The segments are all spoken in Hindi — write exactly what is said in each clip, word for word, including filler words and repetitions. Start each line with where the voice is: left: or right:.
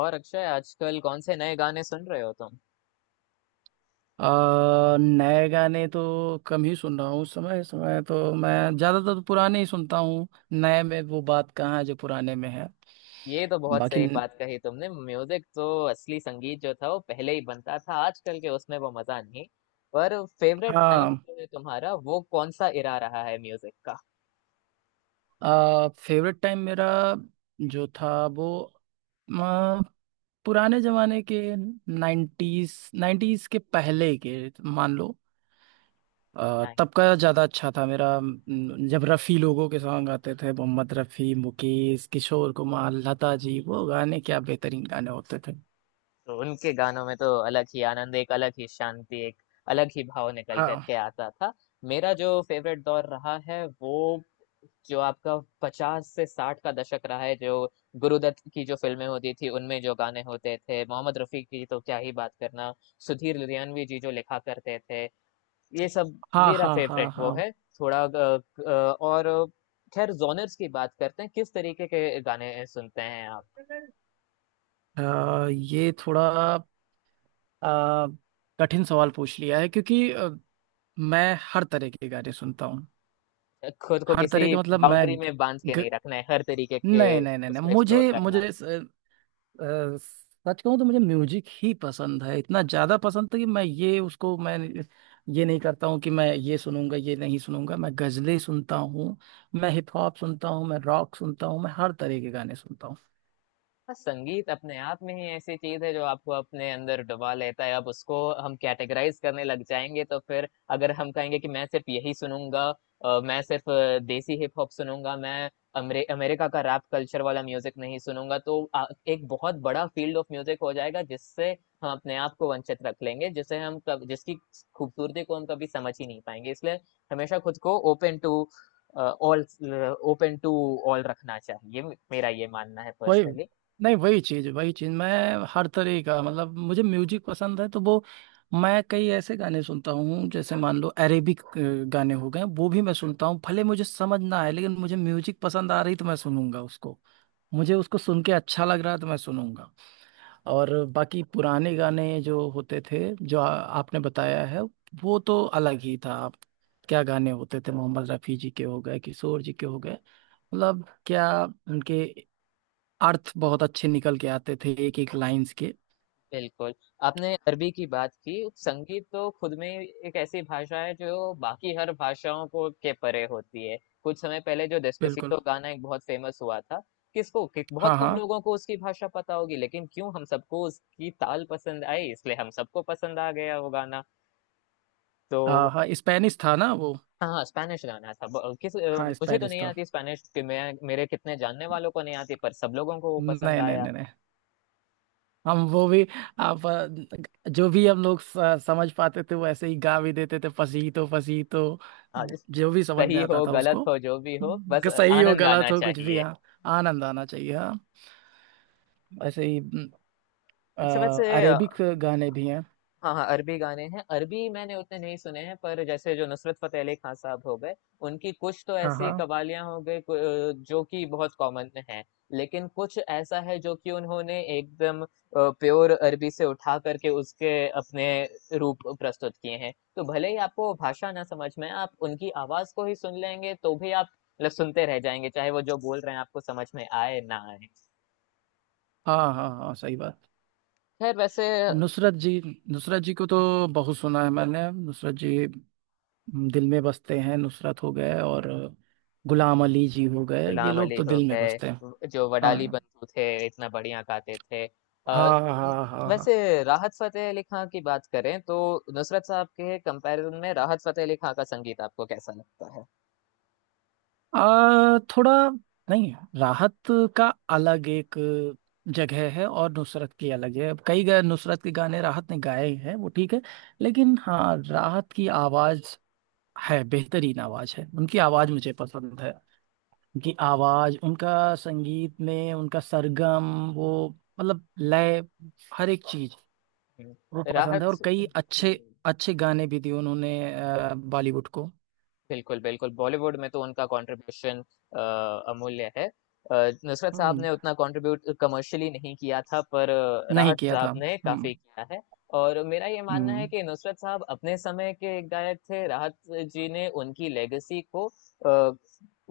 left: और अक्षय, आजकल कौन से नए गाने सुन रहे हो तुम?
right: आ, नए गाने तो कम ही सुन रहा हूँ उस समय। इस समय तो मैं ज्यादातर तो पुराने ही सुनता हूँ। नए में वो बात कहाँ है जो पुराने में है।
left: ये तो बहुत
right: बाकी।
left: सही बात कही तुमने। म्यूजिक तो असली संगीत जो था वो पहले ही बनता था, आजकल के उसमें वो मजा नहीं। पर फेवरेट टाइम
right: हाँ।
left: जो है तुम्हारा, वो कौन सा इरा रहा है म्यूजिक
right: आ, फेवरेट टाइम मेरा जो था वो आ, पुराने जमाने के नाइन्टीज। नाइन्टीज के पहले के मान लो। आ,
left: का?
right: तब का ज्यादा अच्छा था मेरा न- जब रफ़ी लोगों के सॉन्ग आते थे। मोहम्मद रफ़ी, मुकेश, किशोर कुमार, लता जी, वो गाने क्या बेहतरीन गाने होते थे।
left: तो उनके गानों में तो अलग ही आनंद, एक अलग ही शांति, एक अलग ही भाव निकल
right: हाँ
left: करके आता था। मेरा जो फेवरेट दौर रहा है वो, जो आपका पचास से साठ का दशक रहा है, जो गुरुदत्त की जो फिल्में होती थी उनमें जो गाने होते थे, मोहम्मद रफी की तो क्या ही बात करना। सुधीर लुधियानवी जी जो लिखा करते थे, ये सब
right: हाँ
left: मेरा
right: हाँ
left: फेवरेट
right: हाँ।
left: वो
right: हाँ,
left: है। थोड़ा अ, अ, और खैर, जोनर्स की बात करते हैं। किस तरीके के गाने सुनते हैं आप?
right: अ, ये थोड़ा अ, कठिन सवाल पूछ लिया है, क्योंकि अ, मैं हर तरह के गाने सुनता हूँ।
left: खुद को
right: हर तरह
left: किसी
right: के मतलब मैं
left: बाउंड्री में बांध के
right: ग,
left: नहीं रखना है, हर तरीके के
right: नहीं नहीं नहीं नहीं,
left: उसको एक्सप्लोर
right: मुझे
left: करना।
right: मुझे स- अ, सच कहूँ तो मुझे म्यूजिक ही पसंद है। इतना ज्यादा पसंद था कि मैं ये उसको मैं ये नहीं करता हूँ कि मैं ये सुनूंगा ये नहीं सुनूंगा। मैं गजलें सुनता हूँ, मैं हिप हॉप सुनता हूँ, मैं रॉक सुनता हूँ, मैं हर तरह के गाने सुनता हूँ।
left: बस संगीत अपने आप में ही ऐसी चीज है जो आपको अपने अंदर डुबा लेता है। अब उसको हम कैटेगराइज करने लग जाएंगे तो फिर, अगर हम कहेंगे कि मैं सिर्फ यही सुनूंगा, अ, मैं सिर्फ अ, देसी हिप हॉप सुनूंगा, मैं अमरे, अमेरिका का रैप कल्चर वाला म्यूजिक नहीं सुनूंगा, तो आ, एक बहुत बड़ा फील्ड ऑफ म्यूजिक हो जाएगा जिससे हम अपने आप को वंचित रख लेंगे, जिसे हम कब, जिसकी खूबसूरती को हम कभी समझ ही नहीं पाएंगे। इसलिए हमेशा खुद को open to all, open to all रखना चाहिए। मेरा ये मानना है,
right: वही
left: पर्सनली।
right: नहीं, वही चीज, वही चीज मैं हर तरह का मतलब मुझे म्यूजिक पसंद है तो वो मैं कई ऐसे गाने सुनता हूँ। जैसे मान लो अरेबिक अ, गाने हो गए, वो भी मैं सुनता हूँ। भले मुझे समझ ना आए, लेकिन मुझे म्यूजिक पसंद आ रही तो मैं सुनूंगा उसको। मुझे उसको सुन के अच्छा लग रहा है तो मैं सुनूंगा। और बाकी पुराने गाने जो होते थे, जो आ, आपने बताया है, वो तो अलग ही था। आप क्या गाने होते थे! मोहम्मद रफी जी के हो गए, किशोर जी के हो गए, मतलब क्या उनके अर्थ बहुत अच्छे निकल के आते थे एक एक लाइंस के।
left: बिल्कुल। आपने अरबी की बात की। संगीत तो खुद में एक ऐसी भाषा है जो बाकी हर भाषाओं को के परे होती है। कुछ समय पहले जो
right: बिल्कुल।
left: डेस्पासितो गाना एक बहुत फेमस हुआ था, किसको कि बहुत
right: हाँ
left: कम
right: हाँ
left: लोगों को उसकी भाषा पता होगी, लेकिन क्यों हम सबको उसकी ताल पसंद आई, इसलिए हम सबको पसंद आ गया वो गाना। तो
right: हाँ हाँ। स्पेनिश था ना वो।
left: हाँ, हाँ, स्पेनिश गाना था। ब किस अ,
right: हाँ,
left: मुझे तो
right: स्पेनिश
left: नहीं
right: था।
left: आती स्पेनिश, कि मैं, मेरे कितने जानने वालों को नहीं आती, पर सब लोगों को वो पसंद
right: नहीं नहीं
left: आया।
right: नहीं नहीं, हम वो भी। आप अ, जो भी हम लोग स- समझ पाते थे वो ऐसे ही गा भी देते थे, पसीतो पसीतो।
left: हाँ, इस
right: जो भी समझ में
left: सही
right: आता
left: हो,
right: था
left: गलत
right: उसको।
left: हो, जो भी हो, बस
right: ग- सही हो
left: आनंद
right: गलत
left: आना
right: हो कुछ भी,
left: चाहिए।
right: हाँ। आनंद आना चाहिए, हाँ। ऐसे ही।
left: अच्छा वैसे, अ,
right: अरेबिक गाने भी हैं।
left: हाँ हाँ, अरबी गाने हैं। अरबी मैंने उतने नहीं सुने हैं पर जैसे जो नुसरत फतेह अली खान साहब हो गए, उनकी कुछ तो
right: हाँ
left: ऐसी
right: हाँ
left: कवालियां हो गई कु- अ, जो कि बहुत कॉमन है लेकिन कुछ ऐसा है जो कि उन्होंने एकदम प्योर अरबी से उठा करके उसके अपने रूप प्रस्तुत किए हैं। तो भले ही आपको भाषा ना समझ में आए, आप उनकी आवाज को ही सुन लेंगे तो भी आप, मतलब, सुनते रह जाएंगे, चाहे वो जो बोल रहे हैं आपको समझ में आए ना आए।
right: हाँ हाँ। हाँ, सही बात।
left: खैर, वैसे
right: नुसरत जी। नुसरत जी को तो बहुत सुना है मैंने। नुसरत जी दिल में बसते हैं। नुसरत हो गए और गुलाम अली जी हो गए, ये
left: गुलाम
right: लोग
left: अली
right: तो
left: हो
right: दिल में
left: गए,
right: बसते हैं।
left: व- जो वडाली
right: हाँ
left: बंधु थे, इतना बढ़िया गाते थे। अ,
right: हाँ
left: न-
right: हाँ हाँ।
left: वैसे
right: हाँ,
left: राहत फतेह अली खां की बात करें तो, नुसरत साहब के कंपैरिजन में राहत फतेह अली खां का संगीत आपको कैसा लगता है?
right: आ, थोड़ा नहीं, राहत का अलग एक जगह है और नुसरत की अलग है। कई गए नुसरत के गाने राहत ने गाए हैं, वो ठीक है। लेकिन हाँ, राहत की आवाज है, बेहतरीन आवाज है उनकी। आवाज मुझे पसंद है, उनकी आवाज, उनका संगीत में उनका सरगम वो मतलब लय, हर एक चीज
left: हम्म,
right: वो पसंद
left: राहत।
right: है। और कई
left: हम्म।
right: अच्छे
left: हम्म।
right: अच्छे गाने भी दिए उन्होंने अ, बॉलीवुड को।
left: बिल्कुल, बिल्कुल, बॉलीवुड में तो उनका कंट्रीब्यूशन अ, अमूल्य है। अ, नुसरत साहब
right: हम्म।
left: ने उतना कंट्रीब्यूट कमर्शियली नहीं किया था, पर अ,
right: नहीं
left: राहत
right: किया था।
left: साहब ने
right: हम्म।
left: काफ़ी किया है। और मेरा ये मानना है
right: हम्म।
left: कि नुसरत साहब अपने समय के एक गायक थे, राहत जी ने उनकी लेगेसी को अ,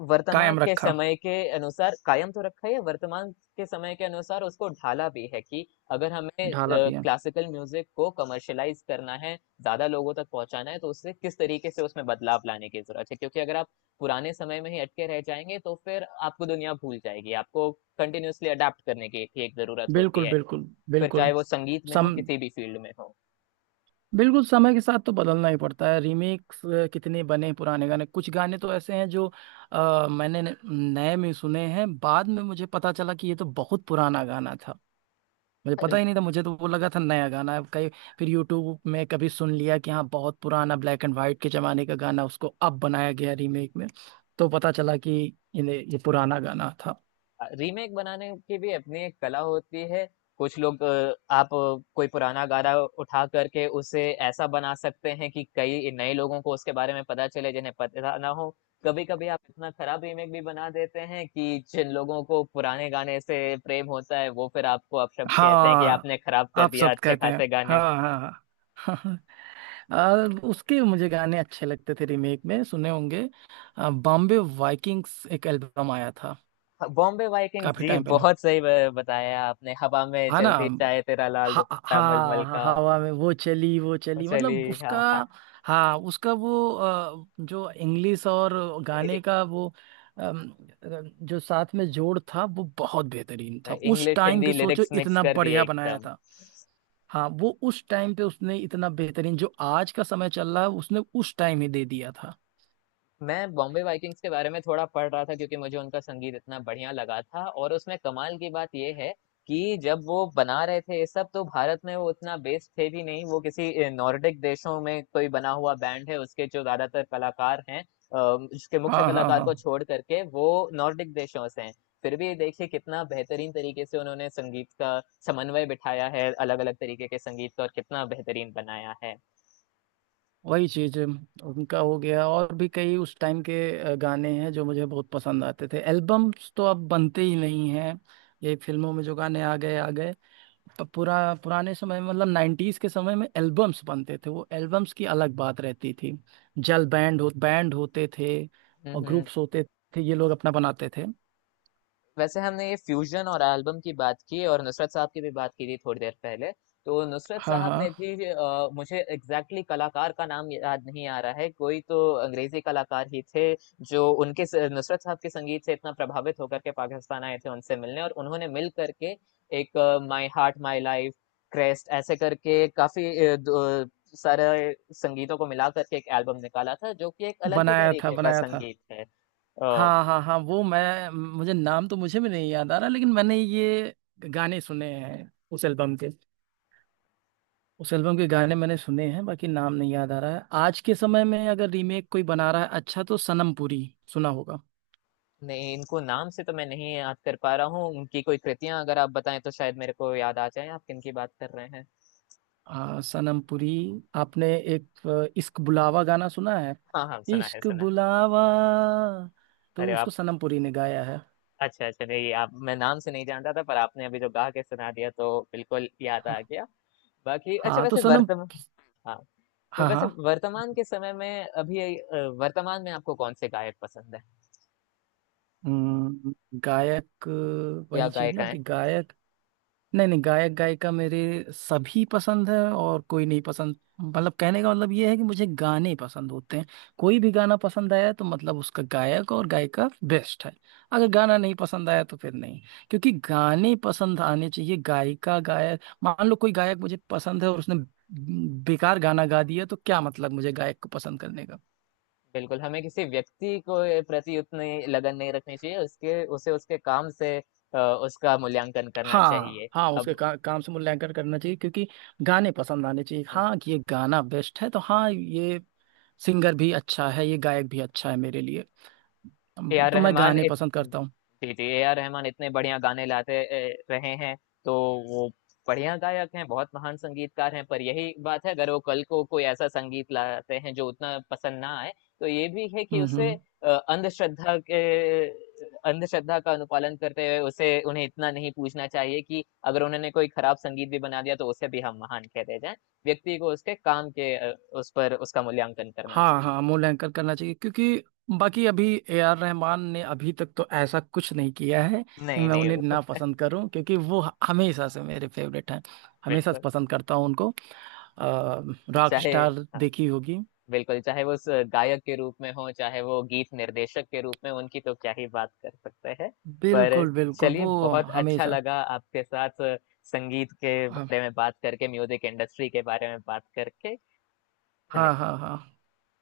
left: वर्तमान
right: कायम
left: के
right: रखा।
left: समय के अनुसार कायम तो रखा ही है, वर्तमान के समय के अनुसार उसको ढाला भी है कि, अगर हमें
right: ढाला भी है।
left: क्लासिकल म्यूज़िक को कमर्शियलाइज़ करना है, ज्यादा लोगों तक पहुंचाना है, तो उससे किस तरीके से उसमें बदलाव लाने की जरूरत है। क्योंकि अगर आप पुराने समय में ही अटके रह जाएंगे तो फिर आपको दुनिया भूल जाएगी। आपको कंटिन्यूअसली अडेप्ट करने की भी एक जरूरत होती
right: बिल्कुल
left: है,
right: बिल्कुल
left: फिर
right: बिल्कुल।
left: चाहे वो संगीत में हो,
right: सम
left: किसी भी फील्ड में हो।
right: बिल्कुल समय के साथ तो बदलना ही पड़ता है। रीमेक्स कितने बने पुराने गाने! कुछ गाने तो ऐसे हैं जो अ, मैंने न- नए में सुने हैं, बाद में मुझे पता चला कि ये तो बहुत पुराना गाना था। मुझे पता ही नहीं था, मुझे तो वो लगा था नया गाना है कहीं। फिर यूट्यूब में कभी सुन लिया कि हाँ, बहुत पुराना ब्लैक एंड वाइट के जमाने का गाना, उसको अब बनाया गया रीमेक में। तो पता चला कि ये ये पुराना गाना था।
left: रीमेक बनाने की भी अपनी एक कला होती है। कुछ लोग अ, आप अ, कोई पुराना गाना उठा करके उसे ऐसा बना सकते हैं कि कई नए लोगों को उसके बारे में पता चले जिन्हें पता ना हो। कभी कभी आप इतना खराब रीमेक भी बना देते हैं कि जिन लोगों को पुराने गाने से प्रेम होता है, वो फिर आपको अपशब्द कहते हैं कि
right: हाँ,
left: आपने खराब कर
right: आप
left: दिया
right: सब
left: अच्छे
right: कहते हैं,
left: खासे गाने को।
right: हाँ हाँ हाँ। आ, उसके मुझे गाने अच्छे लगते थे, रीमेक में सुने होंगे। बॉम्बे वाइकिंग्स एक एल्बम आया था,
left: हाँ, बॉम्बे वाइकिंग्स
right: काफी
left: जी,
right: टाइम पहले,
left: बहुत सही ब- बताया आपने। हवा में
right: है ना।
left: चलती, चाहे तेरा लाल
right: हाँ
left: दुपट्टा मलमल
right: हाँ
left: का।
right: हाँ, हवा में वो चली वो चली
left: चली।
right: मतलब उसका।
left: हाँ
right: हाँ, उसका वो अ, जो इंग्लिश और
left: हाँ,
right: गाने का वो अम, अ, जो साथ में जोड़ था वो बहुत बेहतरीन था। उस
left: इंग्लिश
right: टाइम
left: हिंदी
right: पे सोचो,
left: लिरिक्स मिक्स
right: इतना
left: कर दिए
right: बढ़िया बनाया
left: एकदम।
right: था! हाँ, वो उस टाइम पे उसने इतना बेहतरीन, जो आज का समय चल रहा है, उसने उस टाइम ही दे दिया था।
left: मैं बॉम्बे वाइकिंग्स के बारे में थोड़ा पढ़ रहा था, क्योंकि मुझे उनका संगीत इतना बढ़िया लगा था। और उसमें कमाल की बात यह है कि जब वो बना रहे थे ये सब, तो भारत में वो उतना बेस्ड थे भी नहीं। वो किसी नॉर्डिक देशों में कोई बना हुआ बैंड है, उसके जो ज्यादातर कलाकार हैं, अ, उसके मुख्य
right: हाँ हाँ
left: कलाकार
right: हाँ।
left: को छोड़ करके वो नॉर्डिक देशों से हैं। फिर भी देखिए कितना बेहतरीन तरीके से उन्होंने संगीत का समन्वय बिठाया है, अलग अलग तरीके के संगीत का, और कितना बेहतरीन बनाया है।
right: वही चीज उनका हो गया, और भी कई उस टाइम के अ, गाने हैं जो मुझे बहुत पसंद आते थे। एल्बम्स तो अब बनते ही नहीं हैं, ये फिल्मों में जो गाने आ गए आ गए। प- पुरा पुराने समय में, मतलब नाइन्टीज के समय में एल्बम्स बनते थे, वो एल्बम्स की अलग बात रहती थी। जल बैंड हो बैंड होते थे और
left: हम्म। हम्म।
right: ग्रुप्स होते थे, ये लोग अपना बनाते थे।
left: वैसे हमने ये फ्यूजन और एल्बम की बात की, और नुसरत साहब की भी बात की थी थोड़ी देर पहले। तो नुसरत
right: हाँ
left: साहब ने
right: हाँ।
left: भी, अ, मुझे एग्जैक्टली exactly कलाकार का नाम याद नहीं आ रहा है, कोई तो अंग्रेजी कलाकार ही थे जो उनके स- नुसरत साहब के संगीत से इतना प्रभावित होकर के पाकिस्तान आए थे उनसे मिलने, और उन्होंने मिल करके एक माई हार्ट माई लाइफ क्रेस्ट ऐसे करके काफी अ, दो- सारे संगीतों को मिला करके एक एल्बम निकाला था, जो कि एक अलग ही
right: बनाया था,
left: तरीके का
right: बनाया था।
left: संगीत है।
right: हाँ हाँ हाँ, वो मैं मुझे नाम तो मुझे भी नहीं याद आ रहा, लेकिन मैंने ये गाने सुने हैं उस एल्बम के। उस एल्बम के गाने मैंने सुने हैं, बाकी नाम नहीं याद आ रहा है। आज के समय में अगर रीमेक कोई बना रहा है अच्छा तो सनम पुरी, सुना होगा।
left: नहीं, इनको नाम से तो मैं नहीं याद कर पा रहा हूँ। उनकी कोई कृतियां अगर आप बताएं तो शायद मेरे को याद आ जाए। आप किन की बात कर रहे हैं?
right: आ, सनम पुरी। आपने एक अ, इश्क बुलावा गाना सुना है?
left: हाँ हाँ, सुना है,
right: इश्क
left: सुना।
right: बुलावा, तो
left: अरे
right: उसको
left: आप,
right: सनम पुरी ने गाया है।
left: अच्छा अच्छा, नहीं आप, मैं नाम से नहीं जानता था पर आपने अभी जो गा के सुना दिया तो बिल्कुल याद
right: हाँ।
left: आ गया। बाकी, अच्छा
right: हाँ, तो
left: वैसे
right: सनम।
left: वर्तमान, हाँ, तो
right: हाँ
left: वैसे
right: हाँ।
left: वर्तमान के समय में अभी, अ, वर्तमान में आपको कौन से गायक पसंद है?
right: हम्म, गायक अ,
left: या
right: वही चीज ना
left: गायिकाएं?
right: कि गायक। नहीं नहीं, गायक गायिका मेरे सभी पसंद है और कोई नहीं पसंद, मतलब कहने का मतलब ये है कि मुझे गाने पसंद होते हैं। कोई भी गाना पसंद आया तो मतलब उसका गायक और गायिका बेस्ट है। अगर गाना नहीं पसंद आया तो फिर नहीं। क्योंकि गाने पसंद आने चाहिए, गायिका गायक। मान लो कोई गायक मुझे पसंद है और उसने बेकार गाना गा दिया तो क्या मतलब मुझे गायक को पसंद करने का?
left: बिल्कुल, हमें किसी व्यक्ति को प्रति उतनी लगन नहीं रखनी चाहिए, उसके, उसे, उसके काम से, अ, उसका मूल्यांकन करना चाहिए।
right: हाँ हाँ, उसके
left: अब,
right: का, काम से मूल्यांकन करना चाहिए, क्योंकि गाने पसंद आने चाहिए।
left: ए
right: हाँ, ये गाना बेस्ट है तो हाँ, ये सिंगर भी अच्छा है, ये गायक भी अच्छा है मेरे लिए। अम,
left: आर
right: तो मैं
left: रहमान
right: गाने
left: इत,
right: पसंद करता हूँ।
left: जी जी ए आर रहमान इतने बढ़िया गाने लाते ए, रहे हैं। तो वो बढ़िया गायक हैं, बहुत महान संगीतकार हैं, पर यही बात है, अगर वो कल को कोई ऐसा संगीत लाते हैं जो उतना पसंद ना आए, तो ये भी है कि
right: हम्म
left: उसे,
right: हम्म।
left: अ, अंधश्रद्धा के अंधश्रद्धा का अनुपालन करते हुए उसे, उन्हें इतना नहीं पूछना चाहिए कि अगर उन्होंने कोई खराब संगीत भी बना दिया तो उसे भी हम महान कहते जाएं। व्यक्ति को उसके काम के, अ, उस पर उसका मूल्यांकन करना
right: हाँ
left: चाहिए।
right: हाँ, मूल्यांकन करना चाहिए, क्योंकि बाकी अभी ए आर रहमान ने अभी तक तो ऐसा कुछ नहीं किया है कि
left: नहीं
right: मैं
left: नहीं,
right: उन्हें
left: वो
right: ना पसंद करूं। क्योंकि वो हमेशा से मेरे फेवरेट हैं, हमेशा से
left: बिल्कुल
right: पसंद करता हूं उनको। रॉक
left: चाहे,
right: स्टार
left: हाँ,
right: देखी होगी।
left: बिल्कुल, चाहे वो स- गायक के रूप में हो, चाहे वो गीत निर्देशक के रूप में, उनकी तो क्या ही बात कर सकते हैं। पर
right: बिल्कुल बिल्कुल
left: चलिए,
right: वो
left: बहुत अच्छा
right: हमेशा।
left: लगा आपके साथ संगीत के
right: हाँ।
left: बारे में बात करके, म्यूजिक इंडस्ट्री के बारे में बात करके।
right: हाँ हाँ
left: धन्यवाद।
right: हाँ।